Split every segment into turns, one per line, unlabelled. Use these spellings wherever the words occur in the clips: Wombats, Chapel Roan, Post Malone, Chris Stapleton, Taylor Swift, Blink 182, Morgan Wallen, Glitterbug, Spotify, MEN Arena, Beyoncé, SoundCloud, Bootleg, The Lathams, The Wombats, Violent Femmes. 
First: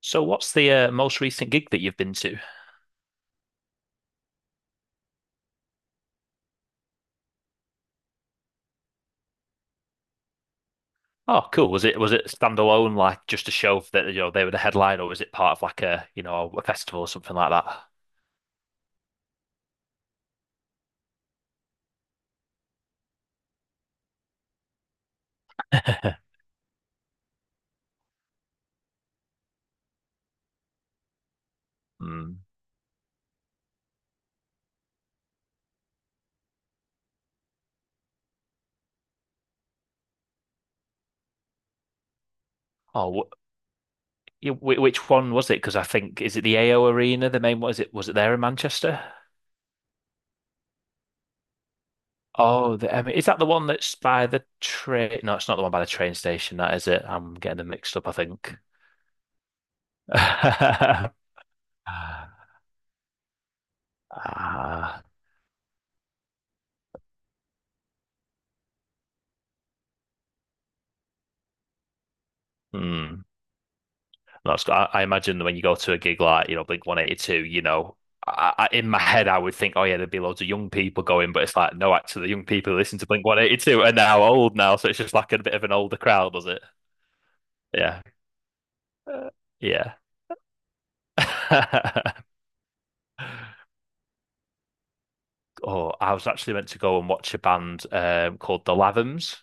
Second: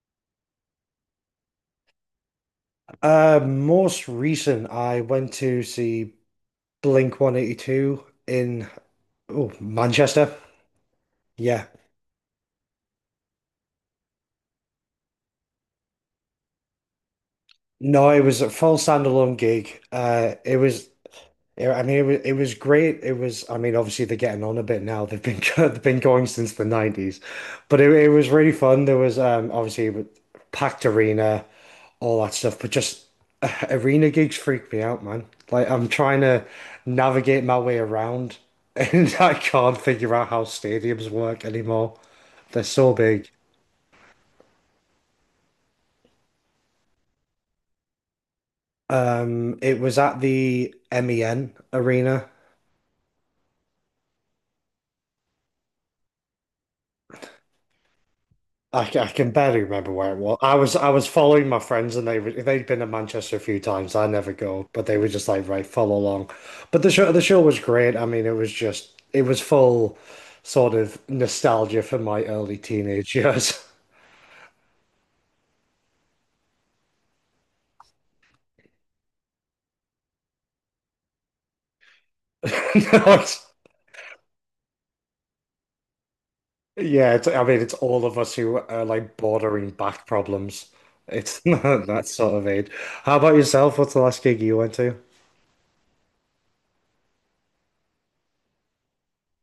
So, what's the most recent gig that you've been to?
Most recent, I went to see Blink 182 in oh, Manchester.
Oh,
Yeah.
cool. Was it standalone, like just a show that you know they were the headline, or was it part of like a you know a festival or something like
No, it was a full standalone gig. It was Yeah, I mean, it was great. It was, I mean, obviously they're getting on a bit now. They've been They've been
that?
going since the 90s, but it was really fun. There was Obviously it was packed arena, all that
Hmm.
stuff. But just Arena gigs freak me out, man. Like I'm trying to navigate my way around, and I can't figure out how stadiums work anymore. They're so
Oh,
big.
wh you- wh- which one was it? Because I think is it the AO Arena, the main one? Is it was it there in Manchester?
It was at the MEN Arena.
Oh, the, I mean, is that the one that's by the train? No, it's not the one by the train station. That is it. I'm getting them mixed up, I think.
I can barely remember where it was. I was following my friends, and they'd been to Manchester a few times. I never go, but they
Ah,
were just like, right, follow along. But the show was great. I mean, it was full sort of nostalgia for my early teenage
hmm.
years.
That's I imagine that when you go to a gig like, you know, Blink 182, in my head I would think, oh yeah, there'd be loads of young people going, but it's like, no, actually, the young people who listen to
No,
Blink 182 are now old now, so it's just like a bit of an older crowd, was it?
yeah, I mean, it's
Yeah,
all of us who are like
uh,
bordering
yeah.
back problems. It's not that sort of age. How about yourself? What's the last gig you went to?
Oh, I was actually meant to go and watch a band called The Lathams.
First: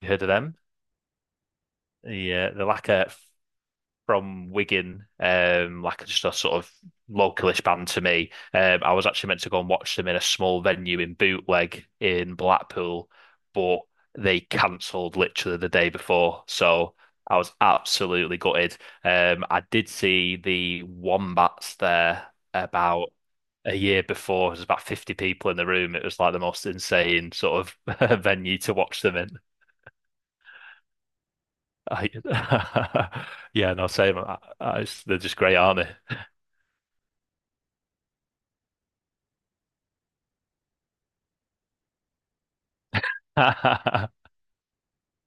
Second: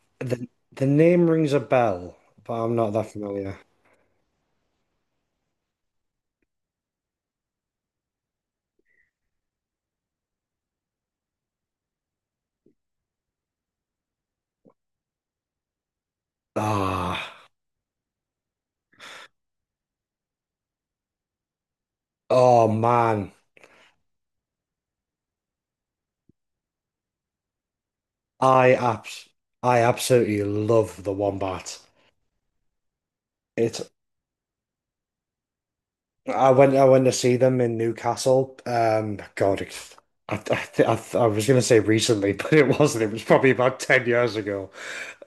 You heard of
The
them?
the name rings a bell,
Yeah,
but
they're
I'm
like
not that
a
familiar.
from Wigan, like just a sort of localish band to me. I was actually meant to go and watch them in a small venue in Bootleg in Blackpool, but they cancelled literally the day before. So I
Ah.
was absolutely gutted. I did see the Wombats there
Oh
about
man,
a year before. There was about 50 people in the room. It was like the most insane sort of venue
I
to watch them
abs
in.
I absolutely love the Wombat.
I, yeah,
It's
no, same. It's- they're just great, aren't they?
I went to see them in Newcastle. God, I I, I was gonna say recently, but it wasn't. It was probably about ten years ago.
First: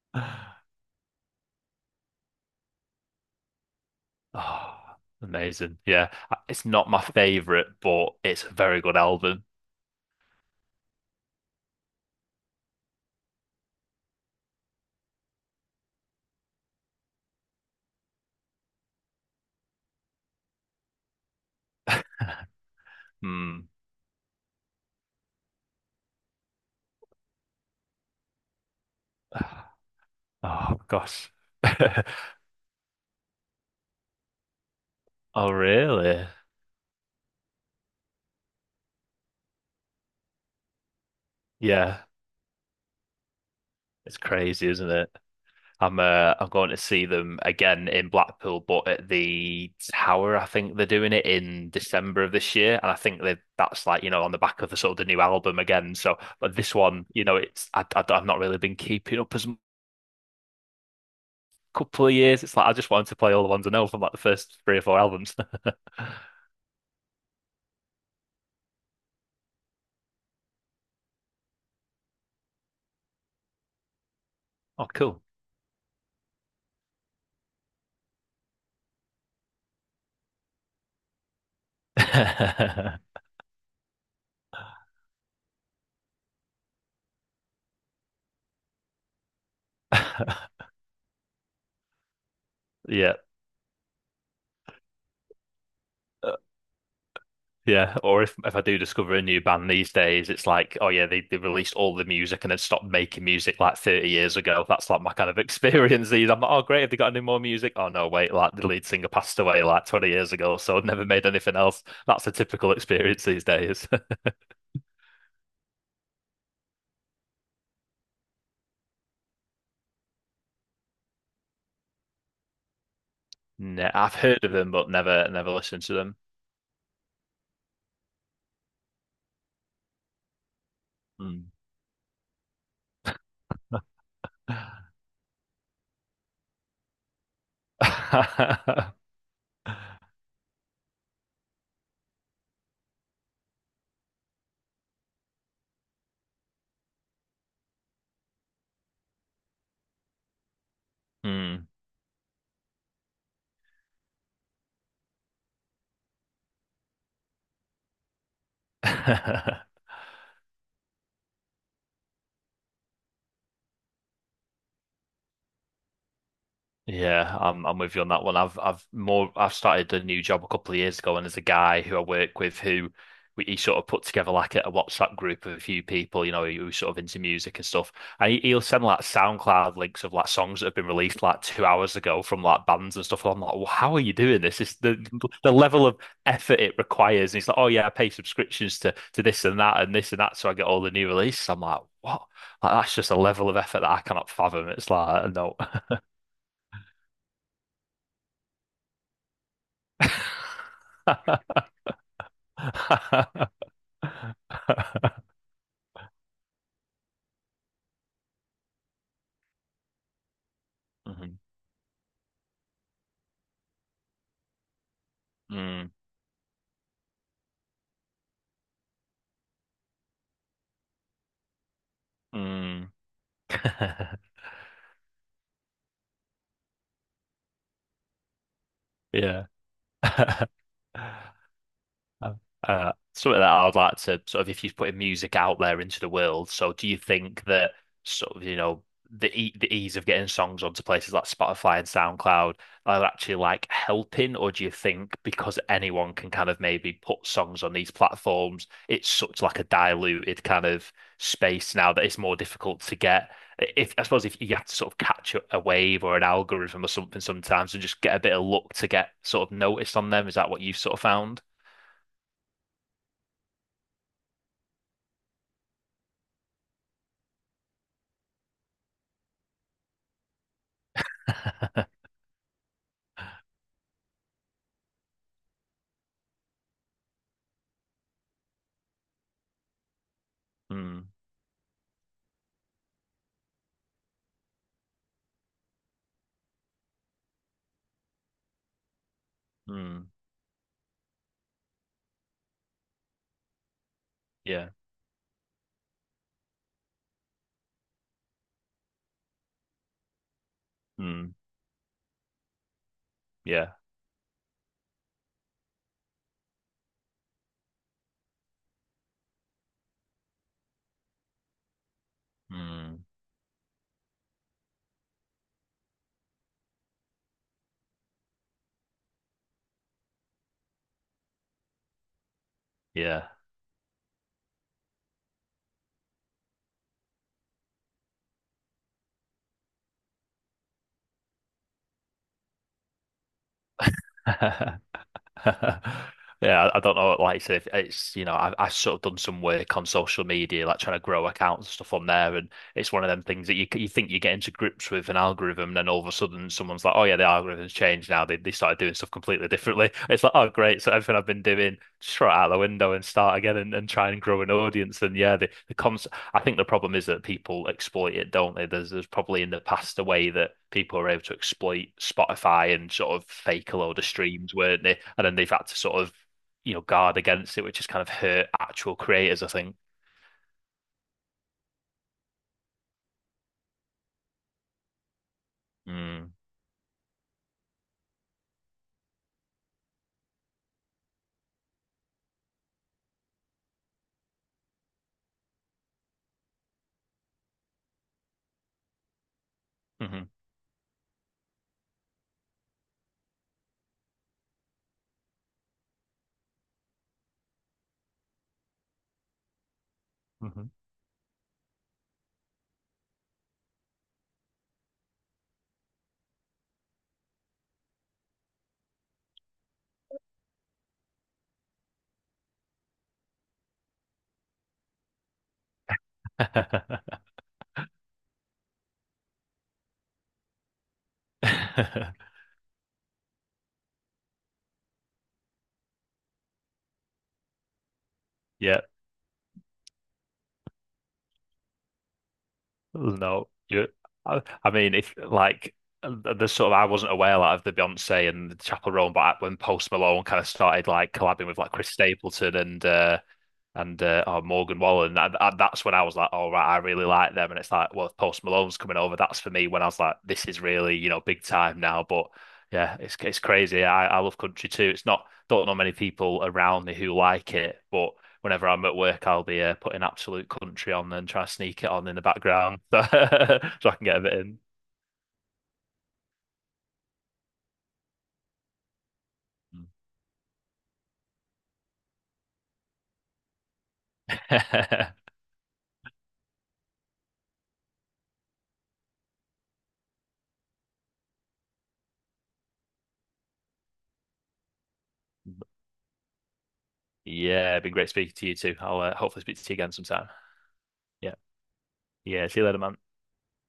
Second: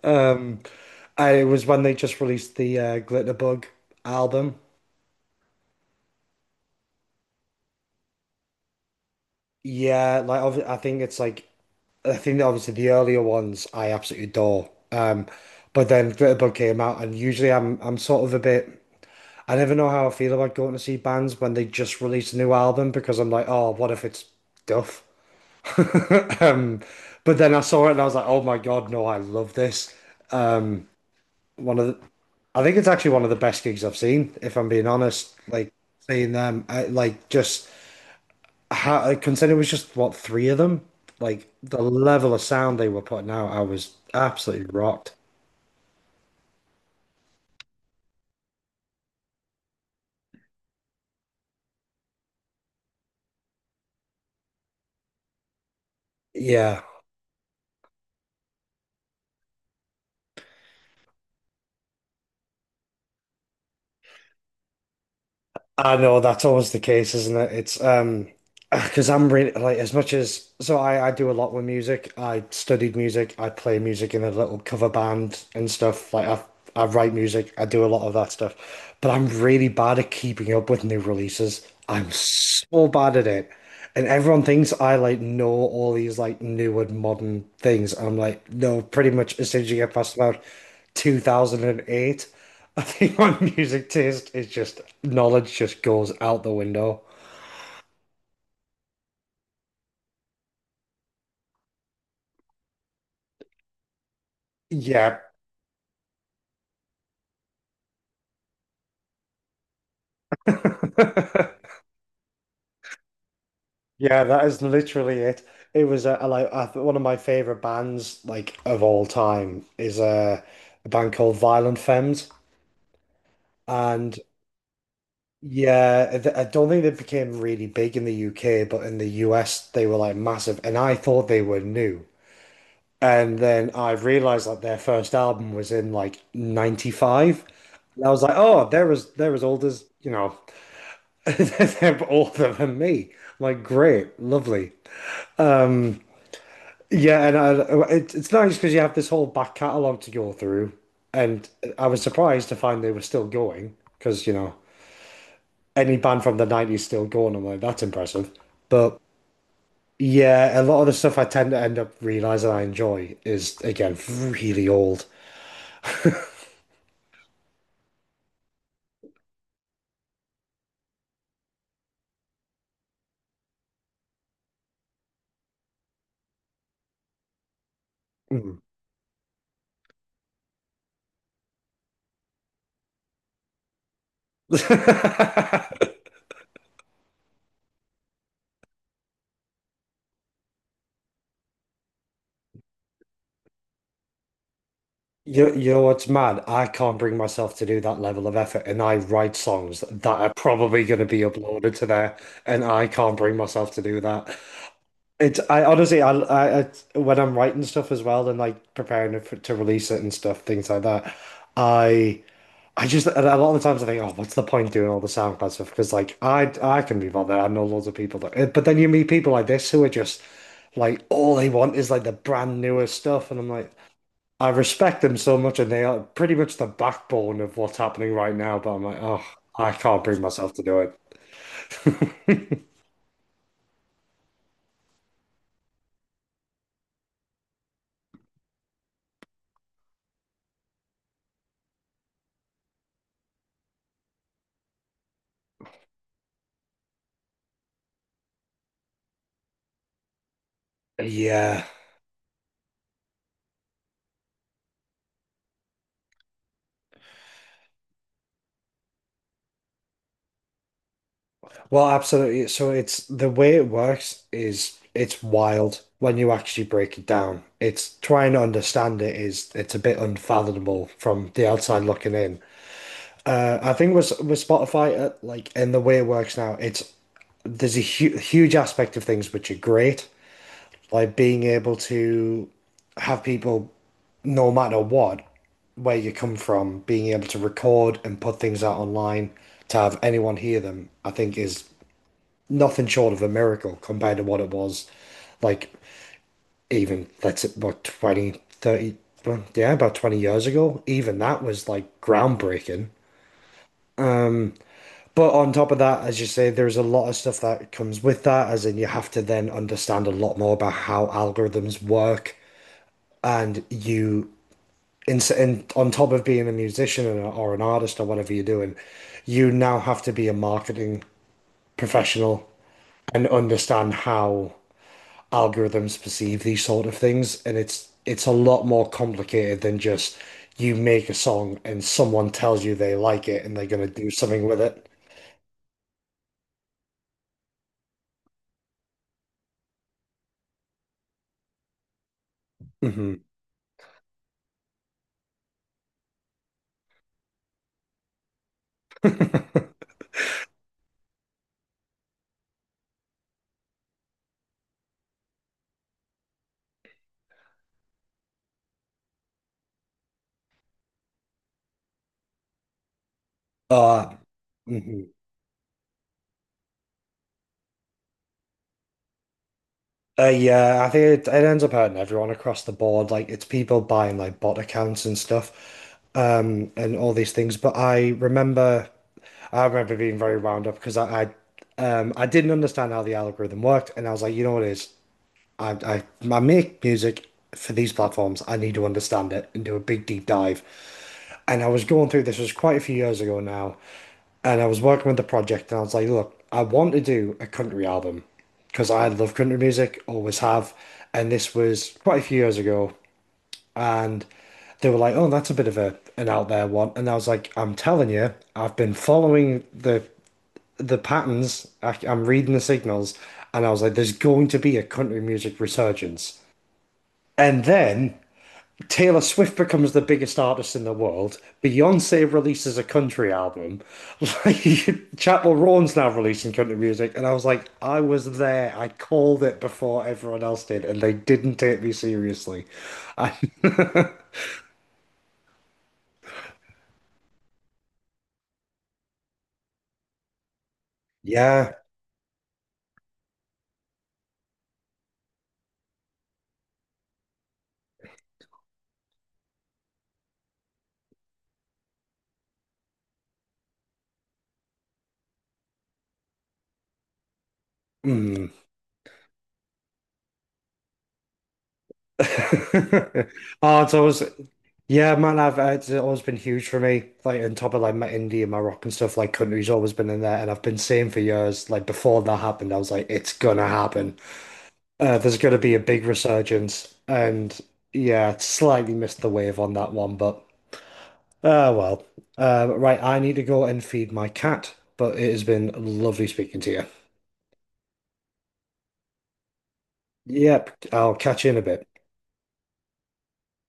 Um, it was when they just released the Glitterbug album.
Oh, amazing. Yeah. It's not my favorite, but it's a very good album.
Yeah, I think it's like I think that obviously the earlier ones I absolutely adore. But then Glitterbug came out, and usually I'm sort of a bit. I never know how I feel about going to see bands when they just release a new album, because I'm like,
Hmm.
oh, what if it's duff? Um, but then I saw it and I was like, oh my God, no, I love this.
Oh, gosh.
One of the, I think it's actually one of the best gigs I've seen, if I'm being honest.
Oh,
Like
really?
seeing them, like just how, I consider it was just what, three of them. Like the
Yeah.
level of sound they were putting out, I was
It's
absolutely
crazy, isn't it?
rocked.
I'm going to see them again in Blackpool, but at the Tower, I think they're doing it in December of this year, and I think they that's like you know on the back of the sort of the new album again. So, but this
Yeah,
one, you know, it's I've not really been keeping up as couple of years. It's like I just wanted to play all the ones I know from like the first three or four albums.
I know that's always the case, isn't it? It's Because I'm really like, as much as, so I do a lot with music. I studied music. I play music in a little
Oh,
cover
cool.
band and stuff. Like I write music. I do a lot of that stuff. But I'm really bad at keeping up with new releases. I'm so bad at it. And everyone thinks I like know all these like new and modern things. I'm like, no, pretty much as soon as you get past about 2008, I
Yeah.
think my music taste is just knowledge just goes out the window.
Yeah, or if I do discover a new band these days, it's like, oh yeah, they released all the music and then stopped making music like 30 years ago. That's like my
Yeah.
kind of experience these. I'm like, oh great, have they got any more music? Oh no, wait, like the lead singer passed away like 20 years ago, so I've never made anything else. That's a typical experience these days.
Yeah, that is literally it. It was like I th One of my favorite bands like of all time is a band called Violent Femmes,
Nah, I've
and
heard of them, but never listened to them.
yeah, I don't think they became really big in the UK, but in the US they were like massive, and I thought they were new, and then I realized that their
Hmm.
first album was in like '95, and I was like, oh, they're as they're as old as, you know, they're older than me. I'm like, great, lovely. um. Yeah, and it's nice, because you have this whole back catalogue to go through, and
Hmm.
I was surprised to find they were still going, because, you know, any band from the 90s still going. I'm like, that's impressive. But yeah, a lot of the stuff I tend to end up realizing I enjoy is again really old.
Yeah, I'm with you on that one. I've started a new job a couple of years ago, and there's a guy who I work with who he sort of put together like a WhatsApp group of a few people, who, sort of into music and stuff. And
Mm.
he'll send like SoundCloud links of like songs that have been released like 2 hours ago from like bands and stuff. And I'm like, well, how are you doing this? It's the level of effort it requires. And he's like, oh yeah, I pay subscriptions to this and that and this and that, so I get all the new releases. I'm like, what? Like, that's just a level of effort that I cannot fathom. It's like,
You,
no.
you know what's mad? I can't bring myself to do that level of effort, and I write songs that are probably going to be uploaded to there, and I can't bring myself to do that. It's I honestly, I when I'm writing stuff as well, and like preparing it to release it, and stuff things like
Mhm.
that,
Mm-hmm.
I I just, and a lot of the times I think, oh, what's the point doing all the SoundCloud stuff, because like I can be bothered, I know loads of people that eh, but then you meet people like this who are just like, all they want is like the brand
Mm.
newest stuff, and I'm like,
Mm.
I respect them so much, and they are pretty much the backbone of what's happening right now, but I'm like, oh,
Yeah.
I can't bring myself to do
Oh.
it.
Something that I would like to sort of if you're putting music out there into the world. So do you think that sort of, you know, the e the ease of getting songs onto places like Spotify and SoundCloud are actually like helping, or do you think because anyone can kind of maybe put songs on these platforms, it's such like a diluted kind of
Yeah.
space now that it's more difficult to get if I suppose if you have to sort of catch a wave or an algorithm or something sometimes and just get a bit of luck to get sort of noticed on them, is that what you've sort of found?
Well, absolutely. So it's, the way it works is, it's wild when you actually break it down. It's trying to understand it is, it's a bit unfathomable from the outside looking in. I think with Spotify, like in the way it works now, it's there's a hu huge aspect of things which are great,
Hmm.
like being able to have people, no matter what, where you come from, being able to record and put things out online to have
Mm,
anyone hear them, I think, is nothing short of a miracle compared to what it
yeah.
was like, even let's say about 20, 30. Well, yeah, about 20 years ago, even
Mm,
that was like groundbreaking.
yeah.
But on top of that, as you say, there's a lot of stuff that comes with that, as in, you have to then understand a lot more about how algorithms work,
Mm,
and you, on top of being a musician, or an artist, or whatever you're doing, you now have to be a marketing professional, and
yeah.
understand how algorithms perceive these sort of things, and it's a lot more complicated than just, you make a song and someone tells you they like it, and they're gonna do something with it.
Yeah, I don't know. Like I said, if it's you know, I sort of done some work on social media, like trying to grow accounts and stuff on there, and it's one of
Hmm.
them things that you c- you think you get into grips with an algorithm, and then all of a sudden someone's like, oh yeah, the algorithm's changed now. They started doing stuff completely differently. It's like, oh great, so everything I've been doing, just throw it out the window and start again and try and grow an audience. And yeah, the concept I think the problem is that people exploit it, don't they? There's probably in the past a way that people are able to exploit Spotify and sort of fake a load of
Uh,
streams, weren't they?
hmm
And then they've had to sort of, you know, guard against it, which has kind of hurt actual creators, I think.
Yeah, I think it ends up hurting everyone across the board. Like it's people buying like bot accounts and stuff,
Mm.
and all these things. But I remember being very wound up, because I didn't understand how the algorithm worked, and I was like, you know what it is? I, I, I make music for these platforms. I need to understand it and do a big deep
Mm-hmm.
dive. And I was going through, this was quite a few years ago now, and I was working with the project, and I was like, look, I want to do a country album, because I love country music, always have, and this was quite a few years ago, and they were like, oh, that's a bit of a an out there one, and I was like, I'm telling you, I've been following the patterns, I'm reading the signals, and I was like, there's going to be a country music resurgence.
Mm-hmm.
And then Taylor Swift becomes the biggest artist in the world. Beyonce releases a country album. Like Chapel Roan's now releasing country music. And I was like, I was there.
Yeah.
I called it before everyone else did, and they didn't take me seriously. I-
No. Yeah. I mean, if like the sort of I wasn't aware like, of the Beyonce and the Chapel Roan, but when Post Malone kind of started like collabing with
yeah.
like Chris Stapleton and oh, Morgan Wallen. And that's when I was like, all oh, right, I really like them. And it's like, well, Post Malone's coming over. That's for me when I was like, this is really, you know, big time now. But yeah, it's crazy. I love country too. It's not, don't know many people around me who like it, but
Mm.
whenever I'm at work, I'll be putting absolute country on and try to sneak it on in the background so,
Oh,
so
it's
I can get a
always,
bit in.
yeah, man. I've It's always been huge for me. Like on top of like my India, my rock and stuff. Like country's always been in there, and I've been saying for years. Like before that happened, I was like, it's gonna happen. There's gonna be a big resurgence, and yeah, slightly missed the wave on that one, but well. Right, I need to go and feed my cat. But it has been lovely speaking to you.
Yeah, been great speaking to you too. I'll hopefully speak to you again sometime.
Yep, I'll
Yeah.
catch you in a bit.
Yeah. See you later, man.